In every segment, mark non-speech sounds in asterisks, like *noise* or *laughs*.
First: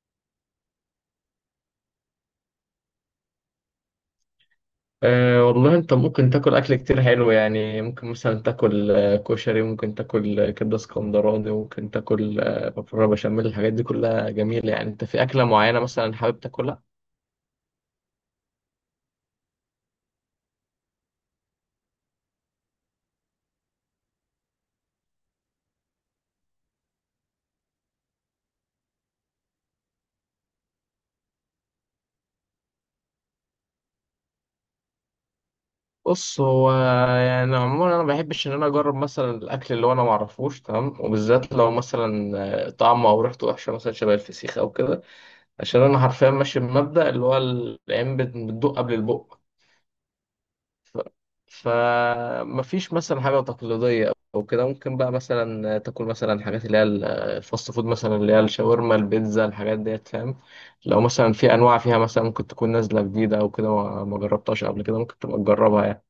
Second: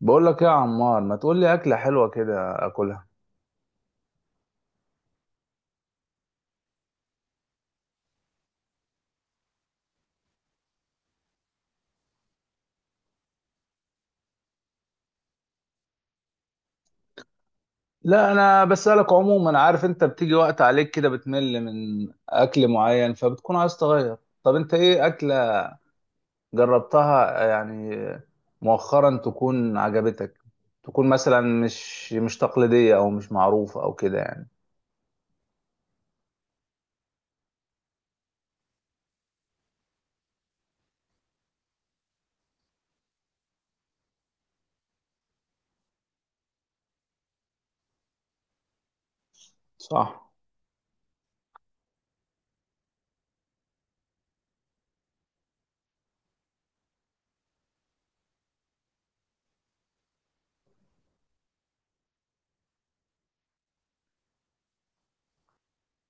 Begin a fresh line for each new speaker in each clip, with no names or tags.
بقول لك إيه يا عمار، ما تقول لي اكله حلوه كده اكلها.
والله انت ممكن تاكل اكل كتير حلو، يعني ممكن مثلا تاكل كشري، ممكن تاكل كبده اسكندراني، ممكن تاكل مكرونه بشاميل. الحاجات دي كلها جميله، يعني انت في اكله معينه مثلا حابب تاكلها؟
لا انا بسالك عموما. عارف انت بتيجي وقت عليك كده بتمل من اكل معين فبتكون عايز تغير. طب انت ايه اكله جربتها يعني مؤخرا تكون عجبتك، تكون مثلا مش تقليديه او مش معروفه او كده يعني.
بص هو، يعني عموما انا ما بحبش ان انا اجرب مثلا الاكل اللي هو انا ما اعرفوش تمام، وبالذات لو مثلا طعمه او ريحته وحشه، مثلا شبه الفسيخ او كده. عشان انا حرفيا ماشي بمبدأ اللي هو العين بتدوق قبل البق.
صح.
ف... فمفيش مثلا حاجة تقليدية أو كده. ممكن بقى مثلا تاكل مثلا حاجات اللي هي الفاست فود، مثلا اللي هي الشاورما البيتزا، الحاجات ديت فاهم. لو مثلا في أنواع فيها مثلا ممكن تكون نازلة جديدة أو كده ما جربتهاش قبل كده، ممكن تبقى تجربها يعني.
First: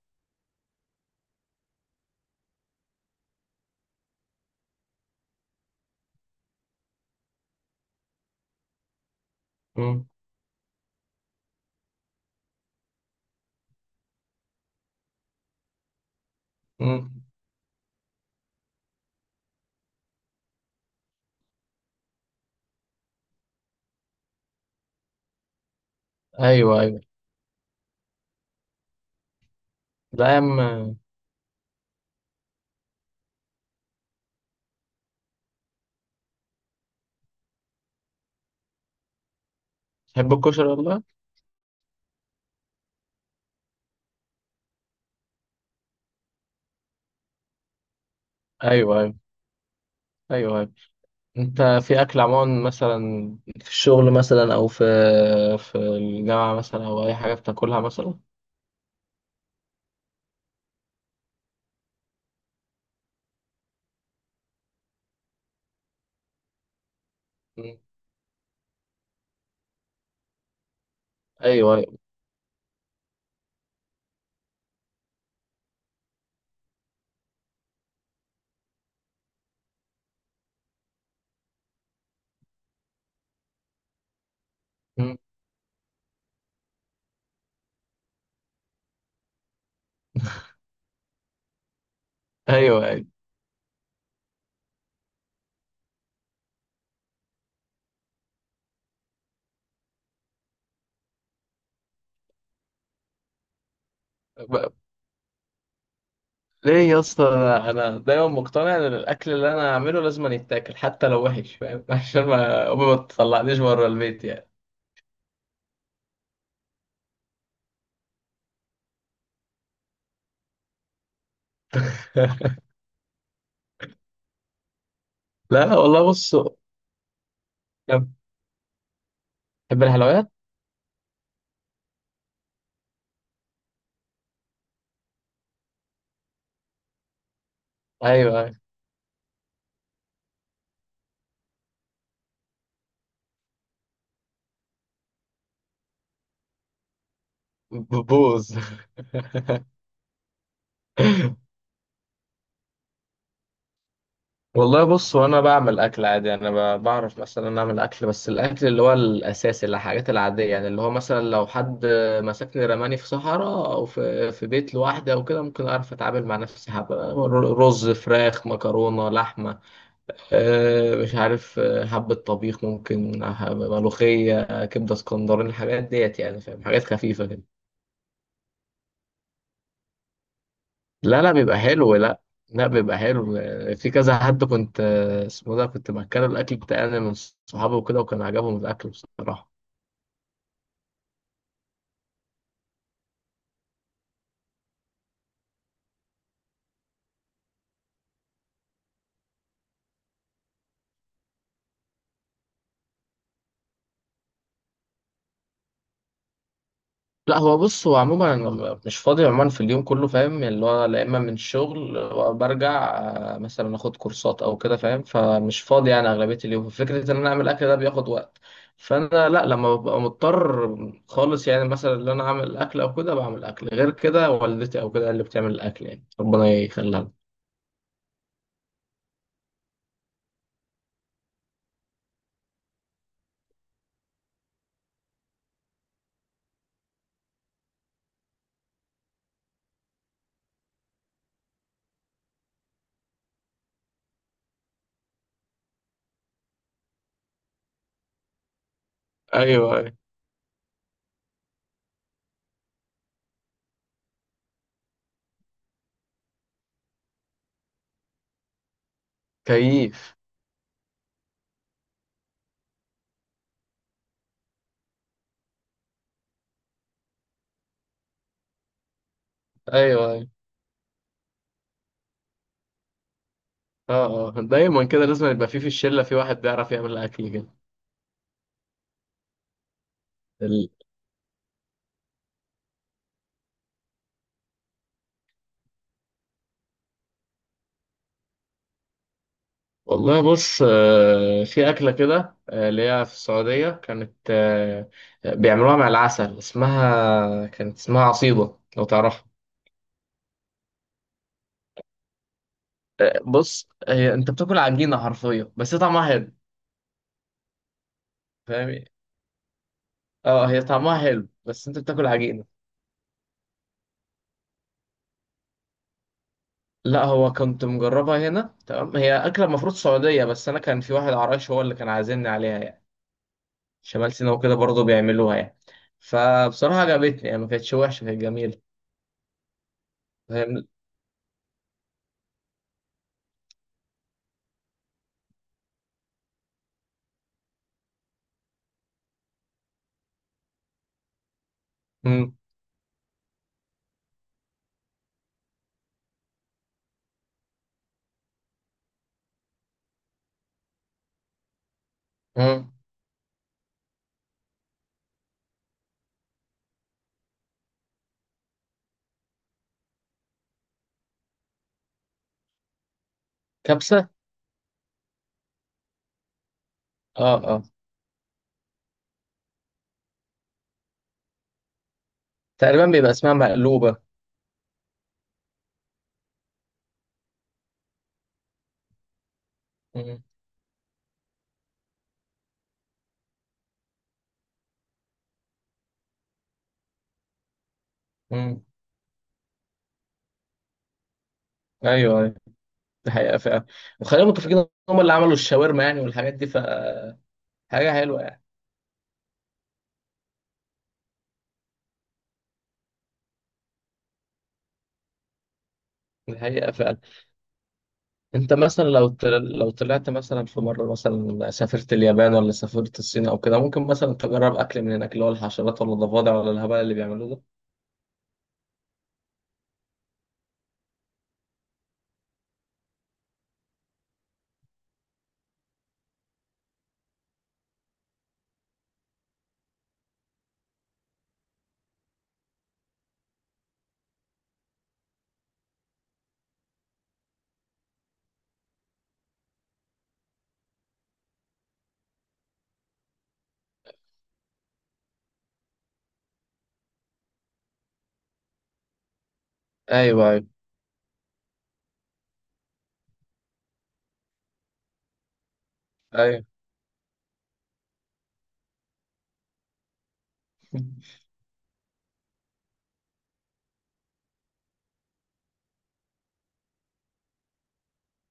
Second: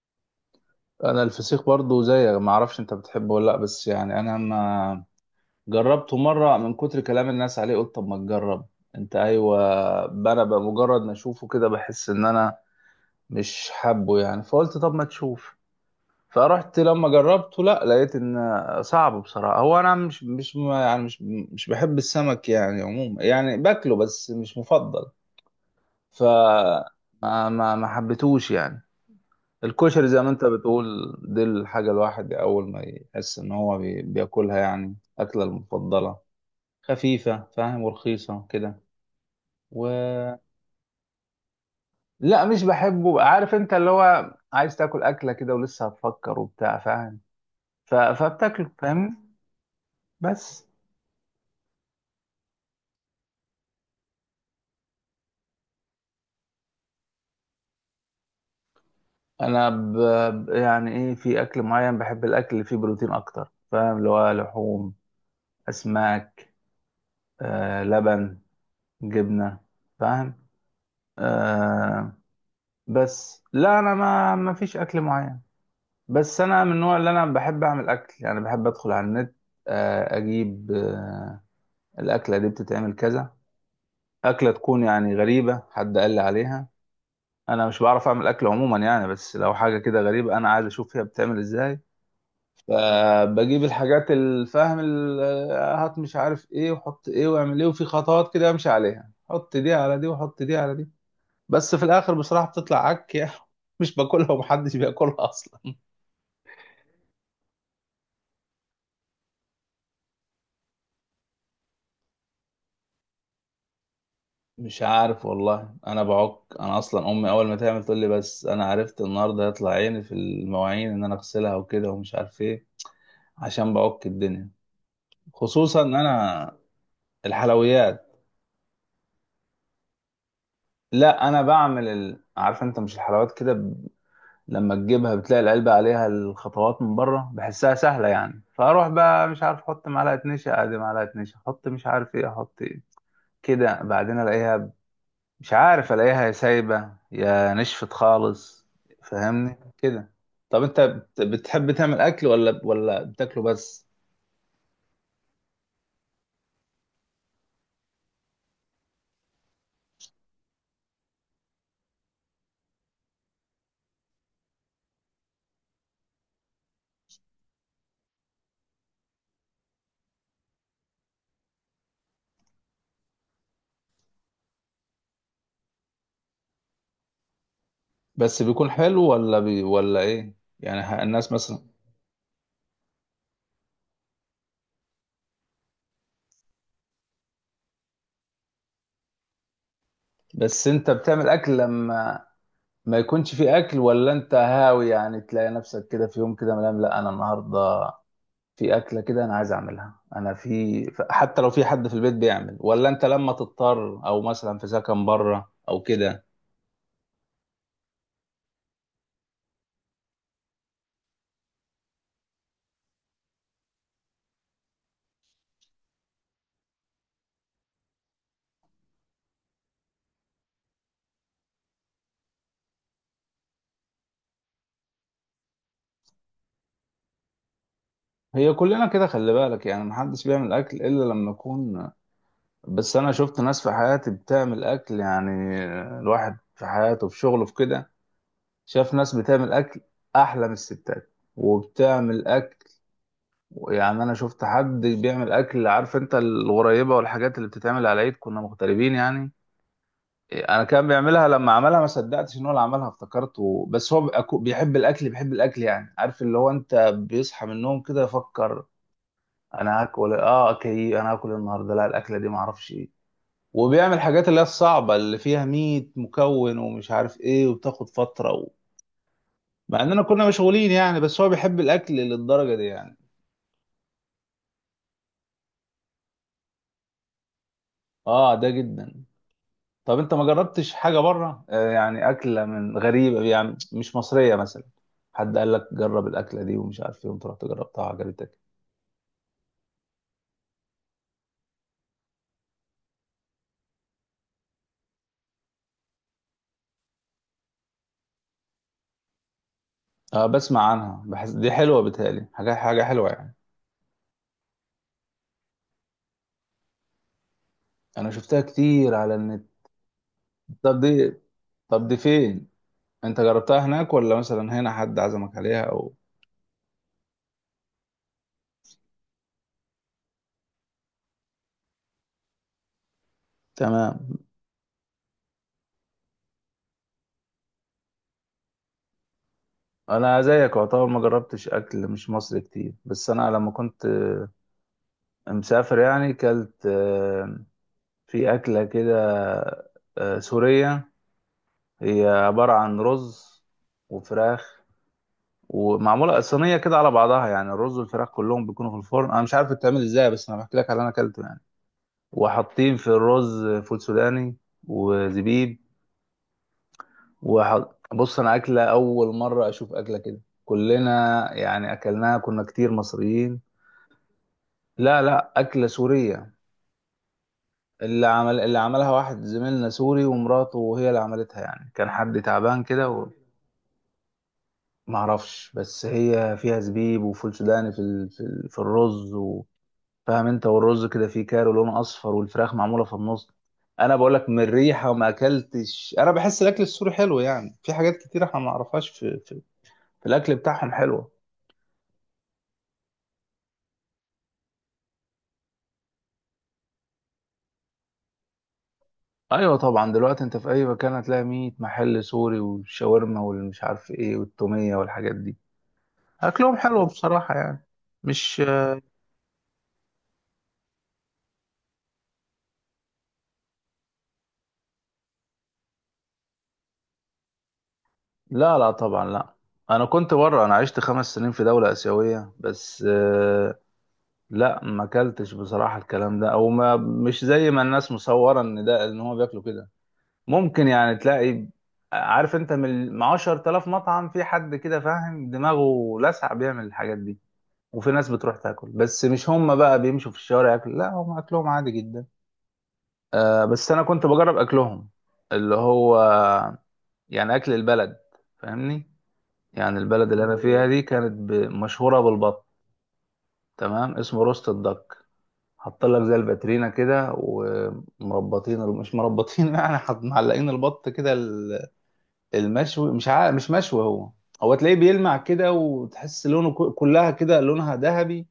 انا الفسيخ برضو زيك، ما اعرفش انت بتحبه ولا لا، بس يعني انا ما جربته مرة من كتر كلام الناس عليه، قلت طب ما تجرب. انت ايوه.
مم.
انا بمجرد ما اشوفه كده بحس ان انا مش حابه يعني، فقلت طب ما تشوف. فرحت لما
مم.
جربته، لا لقيت ان صعب بصراحة. هو انا مش مش بحب السمك يعني عموما، يعني باكله بس مش مفضل. ف
أيوه أيوه.
ما حبيتهوش يعني. الكشري زي
لا
ما
يا
انت بتقول
عم.
دي الحاجة الواحد اول ما يحس ان هو بياكلها، يعني اكلة المفضلة، خفيفة فاهم ورخيصة كده و...
تحب الكشري والله.
لا مش بحبه. عارف انت اللي هو عايز تاكل أكلة كده ولسه هتفكر وبتاع فاهم، فبتاكله
أيوه أيوه.
فاهم
أيوه
بس.
أيوه. أنت في أكل عموما، مثلا في الشغل مثلا أو في الجامعة مثلا أو أي حاجة بتاكلها مثلا؟
انا يعني ايه في اكل معين. بحب الاكل اللي فيه بروتين اكتر فاهم، اللي هو لحوم، اسماك،
مم.
آه لبن، جبنة، فاهم،
أيوه أيوه.
آه. بس لا انا ما فيش اكل معين. بس انا من النوع اللي انا بحب اعمل اكل. يعني بحب ادخل على النت، اجيب الأكلة دي بتتعمل كذا. أكلة تكون يعني غريبة حد قال لي عليها. أنا مش بعرف أعمل أكل عموما يعني، بس لو حاجة كده غريبة أنا عايز أشوف هي بتتعمل إزاي.
ايوه ايوه.
فبجيب الحاجات الفاهم هات مش عارف إيه وحط إيه وأعمل إيه، وفي خطوات كده أمشي عليها، حط دي على دي وحط دي على دي. بس في الآخر بصراحة بتطلع عك يعني. *laughs* مش باكلها
ب-
ومحدش بياكلها أصلا.
ليه يا اسطى؟ أنا دايما مقتنع ان الاكل اللي انا هعمله لازم يتاكل، حتى لو وحش فاهم *laughs* عشان ما امي ما تطلعنيش بره البيت يعني.
مش عارف والله، انا بعك. انا اصلا امي اول ما تعمل تقول لي بس انا عرفت النهارده هيطلع عيني في المواعين ان انا اغسلها وكده ومش عارف ايه،
*laughs*
عشان بعك الدنيا.
لا
خصوصا ان
والله بص.
انا الحلويات.
تحب الحلويات.
لا انا بعمل عارف انت مش الحلويات كده لما تجيبها بتلاقي العلبة عليها الخطوات من بره بحسها سهلة
ايوه
يعني،
أيوة.
فاروح بقى مش عارف احط معلقة نشا ادي معلقة نشا احط مش عارف ايه احط ايه. كده بعدين الاقيها، مش عارف الاقيها يا سايبة يا نشفت
بتبوظ
خالص. فاهمني
*laughs*
كده. طب انت بتحب تعمل اكل ولا بتاكله بس؟
والله بص، وانا بعمل اكل عادي. انا بعرف مثلا اعمل اكل، بس الاكل اللي هو الاساسي، اللي الحاجات العاديه، يعني اللي هو مثلا لو حد مسكني رماني في صحراء، او في بيت لوحدي او كده، ممكن اعرف اتعامل مع نفسي. حبه رز فراخ مكرونه لحمه، مش عارف، حبه طبيخ ممكن، ملوخيه، كبده اسكندراني، الحاجات ديت يعني فاهم. حاجات خفيفه كده.
بس بيكون حلو ولا ايه يعني
لا
الناس
لا، بيبقى
مثلا؟
حلو. لا، لا بيبقى حلو. في كذا حد كنت اسمه ده كنت مأكله الأكل بتاعي أنا من صحابي وكده، وكان عجبهم الأكل بصراحة.
بس انت بتعمل اكل لما ما يكونش في اكل، ولا انت هاوي يعني تلاقي نفسك كده في يوم كده ملام لا انا النهارده في اكله كده انا عايز اعملها انا في حتى لو في حد في البيت بيعمل، ولا انت لما تضطر او مثلا في سكن بره او كده؟
لا هو بص، هو عموما أنا مش فاضي عموما في اليوم كله فاهم، اللي هو لا، إما من الشغل برجع مثلا آخد كورسات أو كده فاهم، فمش فاضي يعني أغلبية اليوم. فكرة إن أنا أعمل أكل ده بياخد وقت، فأنا لا، لما ببقى مضطر خالص يعني مثلا إن أنا أعمل أكل أو كده بعمل أكل، غير كده والدتي أو كده اللي بتعمل الأكل، يعني ربنا يخليها لنا.
هي كلنا كده، خلي بالك يعني محدش بيعمل اكل الا لما يكون. بس انا شفت ناس في حياتي بتعمل اكل يعني، الواحد في حياته في شغله في كده شاف ناس بتعمل اكل احلى من الستات. وبتعمل اكل يعني، انا شفت حد بيعمل اكل. عارف انت الغريبه والحاجات اللي بتتعمل على العيد، كنا مغتربين يعني.
ايوه.
انا كان بيعملها، لما عملها ما صدقتش ان هو اللي عملها، افتكرته بس هو بيحب الاكل يعني. عارف اللي هو انت بيصحى من النوم كده يفكر انا هاكل
كيف؟
إيه؟ اه اوكي انا هاكل النهارده لا الاكله دي ما اعرفش ايه. وبيعمل حاجات اللي هي الصعبه اللي فيها 100 مكون ومش عارف ايه وبتاخد فتره مع اننا
ايوه ايوه.
كنا مشغولين يعني، بس هو بيحب الاكل للدرجه دي يعني.
اه اه. دايما كده لازم يبقى في الشله في واحد بيعرف يعمل اكل كده.
اه ده جدا. طب انت ما
ال-
جربتش حاجه بره، يعني اكله من غريبه يعني مش مصريه مثلا، حد قال لك جرب الاكله دي ومش عارف ايه وانت رحت جربتها عجبتك؟
والله بص، في اكله كده اللي هي في السعوديه كانت بيعملوها مع العسل، اسمها كانت اسمها عصيده لو تعرفها.
اه بسمع عنها، بحس دي حلوه، بتهيألي حاجه حاجه حلوه يعني.
بص هي انت بتاكل عجينه حرفيا، بس هي طعمها حلو.
انا شفتها
فاهمني.
كتير على النت.
اه هي
طب
طعمها
دي،
حلو بس انت
طب دي
بتاكل عجينه.
فين؟ انت جربتها هناك ولا مثلا هنا حد عزمك عليها او؟
لا هو كنت مجربها هنا، تمام. هي اكله المفروض سعوديه، بس انا كان في واحد عرايش هو اللي كان عازمني عليها يعني. شمال
تمام.
سيناء وكده برضه بيعملوها يعني، فبصراحة عجبتني يعني، ما كانتش وحشة، كانت جميلة.
انا زيك
فاهم.
يعتبر ما جربتش اكل مش مصري كتير، بس انا لما كنت مسافر يعني كلت، في اكله كده سوريه. هي
مم.
عبارة عن رز وفراخ ومعمولة صينية كده على بعضها. يعني الرز والفراخ كلهم بيكونوا في الفرن، أنا مش عارف بتتعمل إزاي بس أنا بحكي لك على اللي أنا أكلته يعني.
مم.
وحاطين في الرز فول سوداني وزبيب بص أنا أكلة أول مرة أشوف أكلة كده، كلنا يعني أكلناها، كنا كتير مصريين.
كبسة.
لا لا أكلة سورية.
اه اه.
اللي عملها واحد زميلنا سوري، ومراته وهي اللي عملتها يعني، كان حد تعبان
تقريبا
كده.
بيبقى اسمها مقلوبة.
معرفش، بس هي فيها زبيب وفول سوداني في الرز
مم.
فاهم انت. والرز كده فيه كارو لونه اصفر، والفراخ معموله في النص. انا بقول لك من الريحه وما اكلتش، انا بحس الاكل السوري حلو يعني. في حاجات كتير احنا ما
مم.
نعرفهاش في في الاكل بتاعهم حلوه.
ايوه ايوه. دي حقيقة فعلا. وخلينا متفقين ان هم اللي عملوا الشاورما يعني والحاجات دي، فحاجة حلوة يعني.
ايوه طبعا، دلوقتي انت في اي مكان هتلاقي 100 محل سوري، والشاورما والمش عارف ايه والتوميه والحاجات دي.
دي
اكلهم
حقيقة
حلو
فعلا.
بصراحه يعني. مش
انت مثلا لو لو طلعت مثلا في مرة، مثلا سافرت اليابان ولا سافرت الصين او كده، ممكن مثلا تجرب اكل من هناك اللي هو الحشرات ولا الضفادع ولا الهبل اللي بيعملوه ده؟
لا لا طبعا لا. انا كنت بره، انا عشت 5 سنين في دوله اسيويه بس. لا ما اكلتش بصراحة الكلام ده. او ما مش زي ما الناس مصورة ان ده ان هو بياكلوا كده. ممكن يعني تلاقي، عارف انت، من 10,000 مطعم في حد كده فاهم دماغه لسع بيعمل الحاجات دي، وفي ناس بتروح تاكل، بس مش هم بقى بيمشوا في الشوارع ياكلوا، لا هم اكلهم عادي جدا. آه بس انا كنت بجرب اكلهم اللي هو يعني اكل البلد، فاهمني. يعني البلد اللي
ايوه
انا
ايوه
فيها دي كانت مشهورة بالبط. تمام. اسمه روست الدك. حاط لك زي
ايوه
الباترينا كده ومربطين مش مربطين *laughs* يعني حط معلقين البط كده المشوي، مش عارف مش مشوي هو. هو تلاقيه بيلمع كده، وتحس لونه كلها كده لونها ذهبي.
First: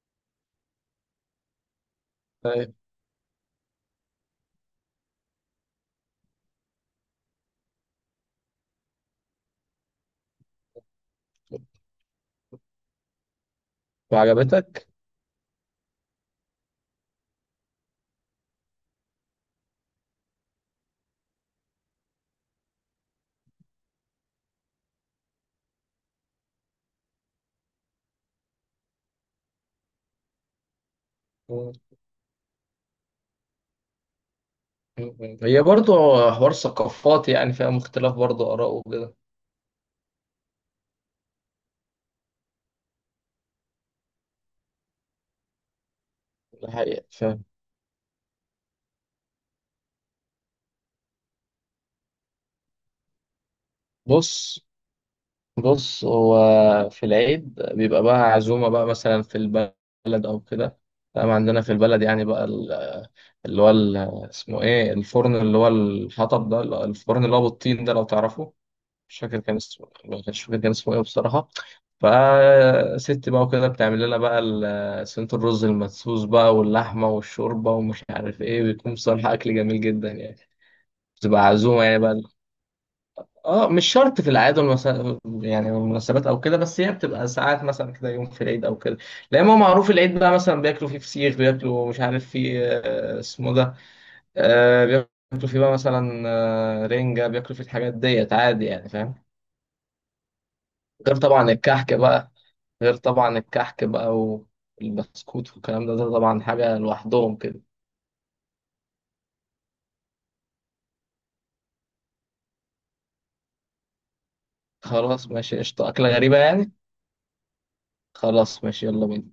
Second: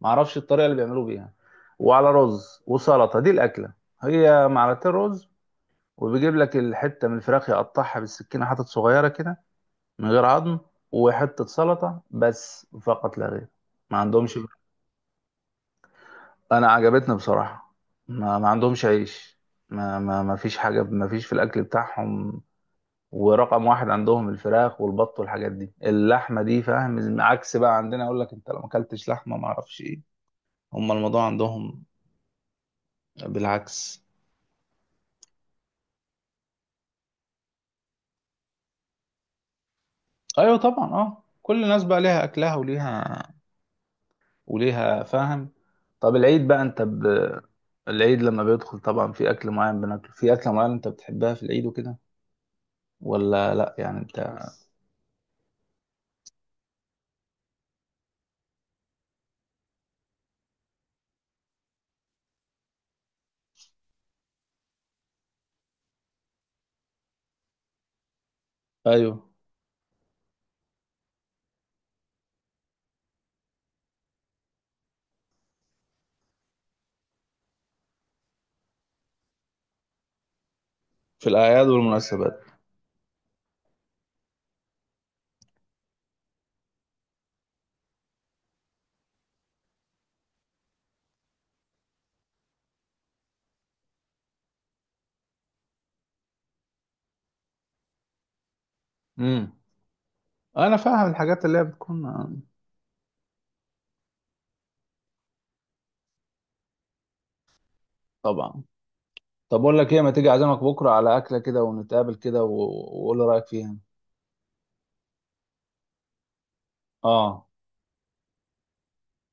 معرفش الطريقه اللي بيعملوا بيها. وعلى رز
*laughs*
وسلطه، دي الاكله. هي معلقتين رز، وبيجيب لك الحته من الفراخ يقطعها بالسكينه حتت صغيره كده من غير عظم، وحته سلطه بس فقط لا غير. ما عندهمش.
وعجبتك؟
انا عجبتني بصراحه. ما عندهمش عيش. ما فيش حاجه، ما فيش في الاكل بتاعهم. ورقم واحد عندهم الفراخ والبط والحاجات دي، اللحمه دي فاهم، عكس بقى عندنا. اقول لك انت لو ما اكلتش لحمه ما اعرفش ايه. هم الموضوع
مم.
عندهم بالعكس.
مم. هي برضو حوار ثقافات يعني، فيها اختلاف برضو آراء وكده.
ايوه طبعا، اه كل الناس بقى ليها اكلها وليها وليها فاهم. طب العيد بقى انت
الحقيقة فاهم.
العيد لما بيدخل طبعا في اكل معين بناكله، في اكله معينه انت بتحبها في العيد وكده ولا لا يعني انت؟
بص.
بص.
بص هو، في العيد بيبقى بقى عزومة بقى، مثلا في البلد أو كده فاهم. عندنا في البلد يعني بقى اللي هو اسمه إيه الفرن، اللي هو الحطب ده، الفرن اللي هو بالطين ده لو تعرفه. مش
ايوه
فاكر كان اسمه مش فاكر كان اسمه ايه بصراحة. فست بقى وكده، بتعمل لنا بقى صينية الرز المدسوس بقى واللحمة والشوربة ومش عارف ايه، بيكون بصراحة أكل جميل جدا يعني.
في
بتبقى
الأعياد
عزومة يعني بقى.
والمناسبات.
اه، مش شرط في الأعياد يعني والمناسبات أو كده، بس هي بتبقى ساعات مثلا كده يوم في العيد أو كده. لأن هو معروف العيد بقى مثلا بياكلوا فيه فسيخ، بياكلوا مش عارف فيه اسمه ده، بياكلوا فيه بقى مثلا رنجة، بياكلوا فيه الحاجات ديت عادي يعني فاهم.
امم، أنا فاهم
غير
الحاجات
طبعا
اللي هي
الكحك
بتكون.
بقى غير طبعا الكحك بقى والبسكوت والكلام ده، ده طبعا حاجة لوحدهم كده.
طبعا. طب أقول لك إيه، ما تيجي أعزمك بكرة على أكلة كده ونتقابل كده وقول لي رأيك فيها.
خلاص ماشي قشطة، أكلة غريبة يعني.
آه.
خلاص ماشي، يلا بينا.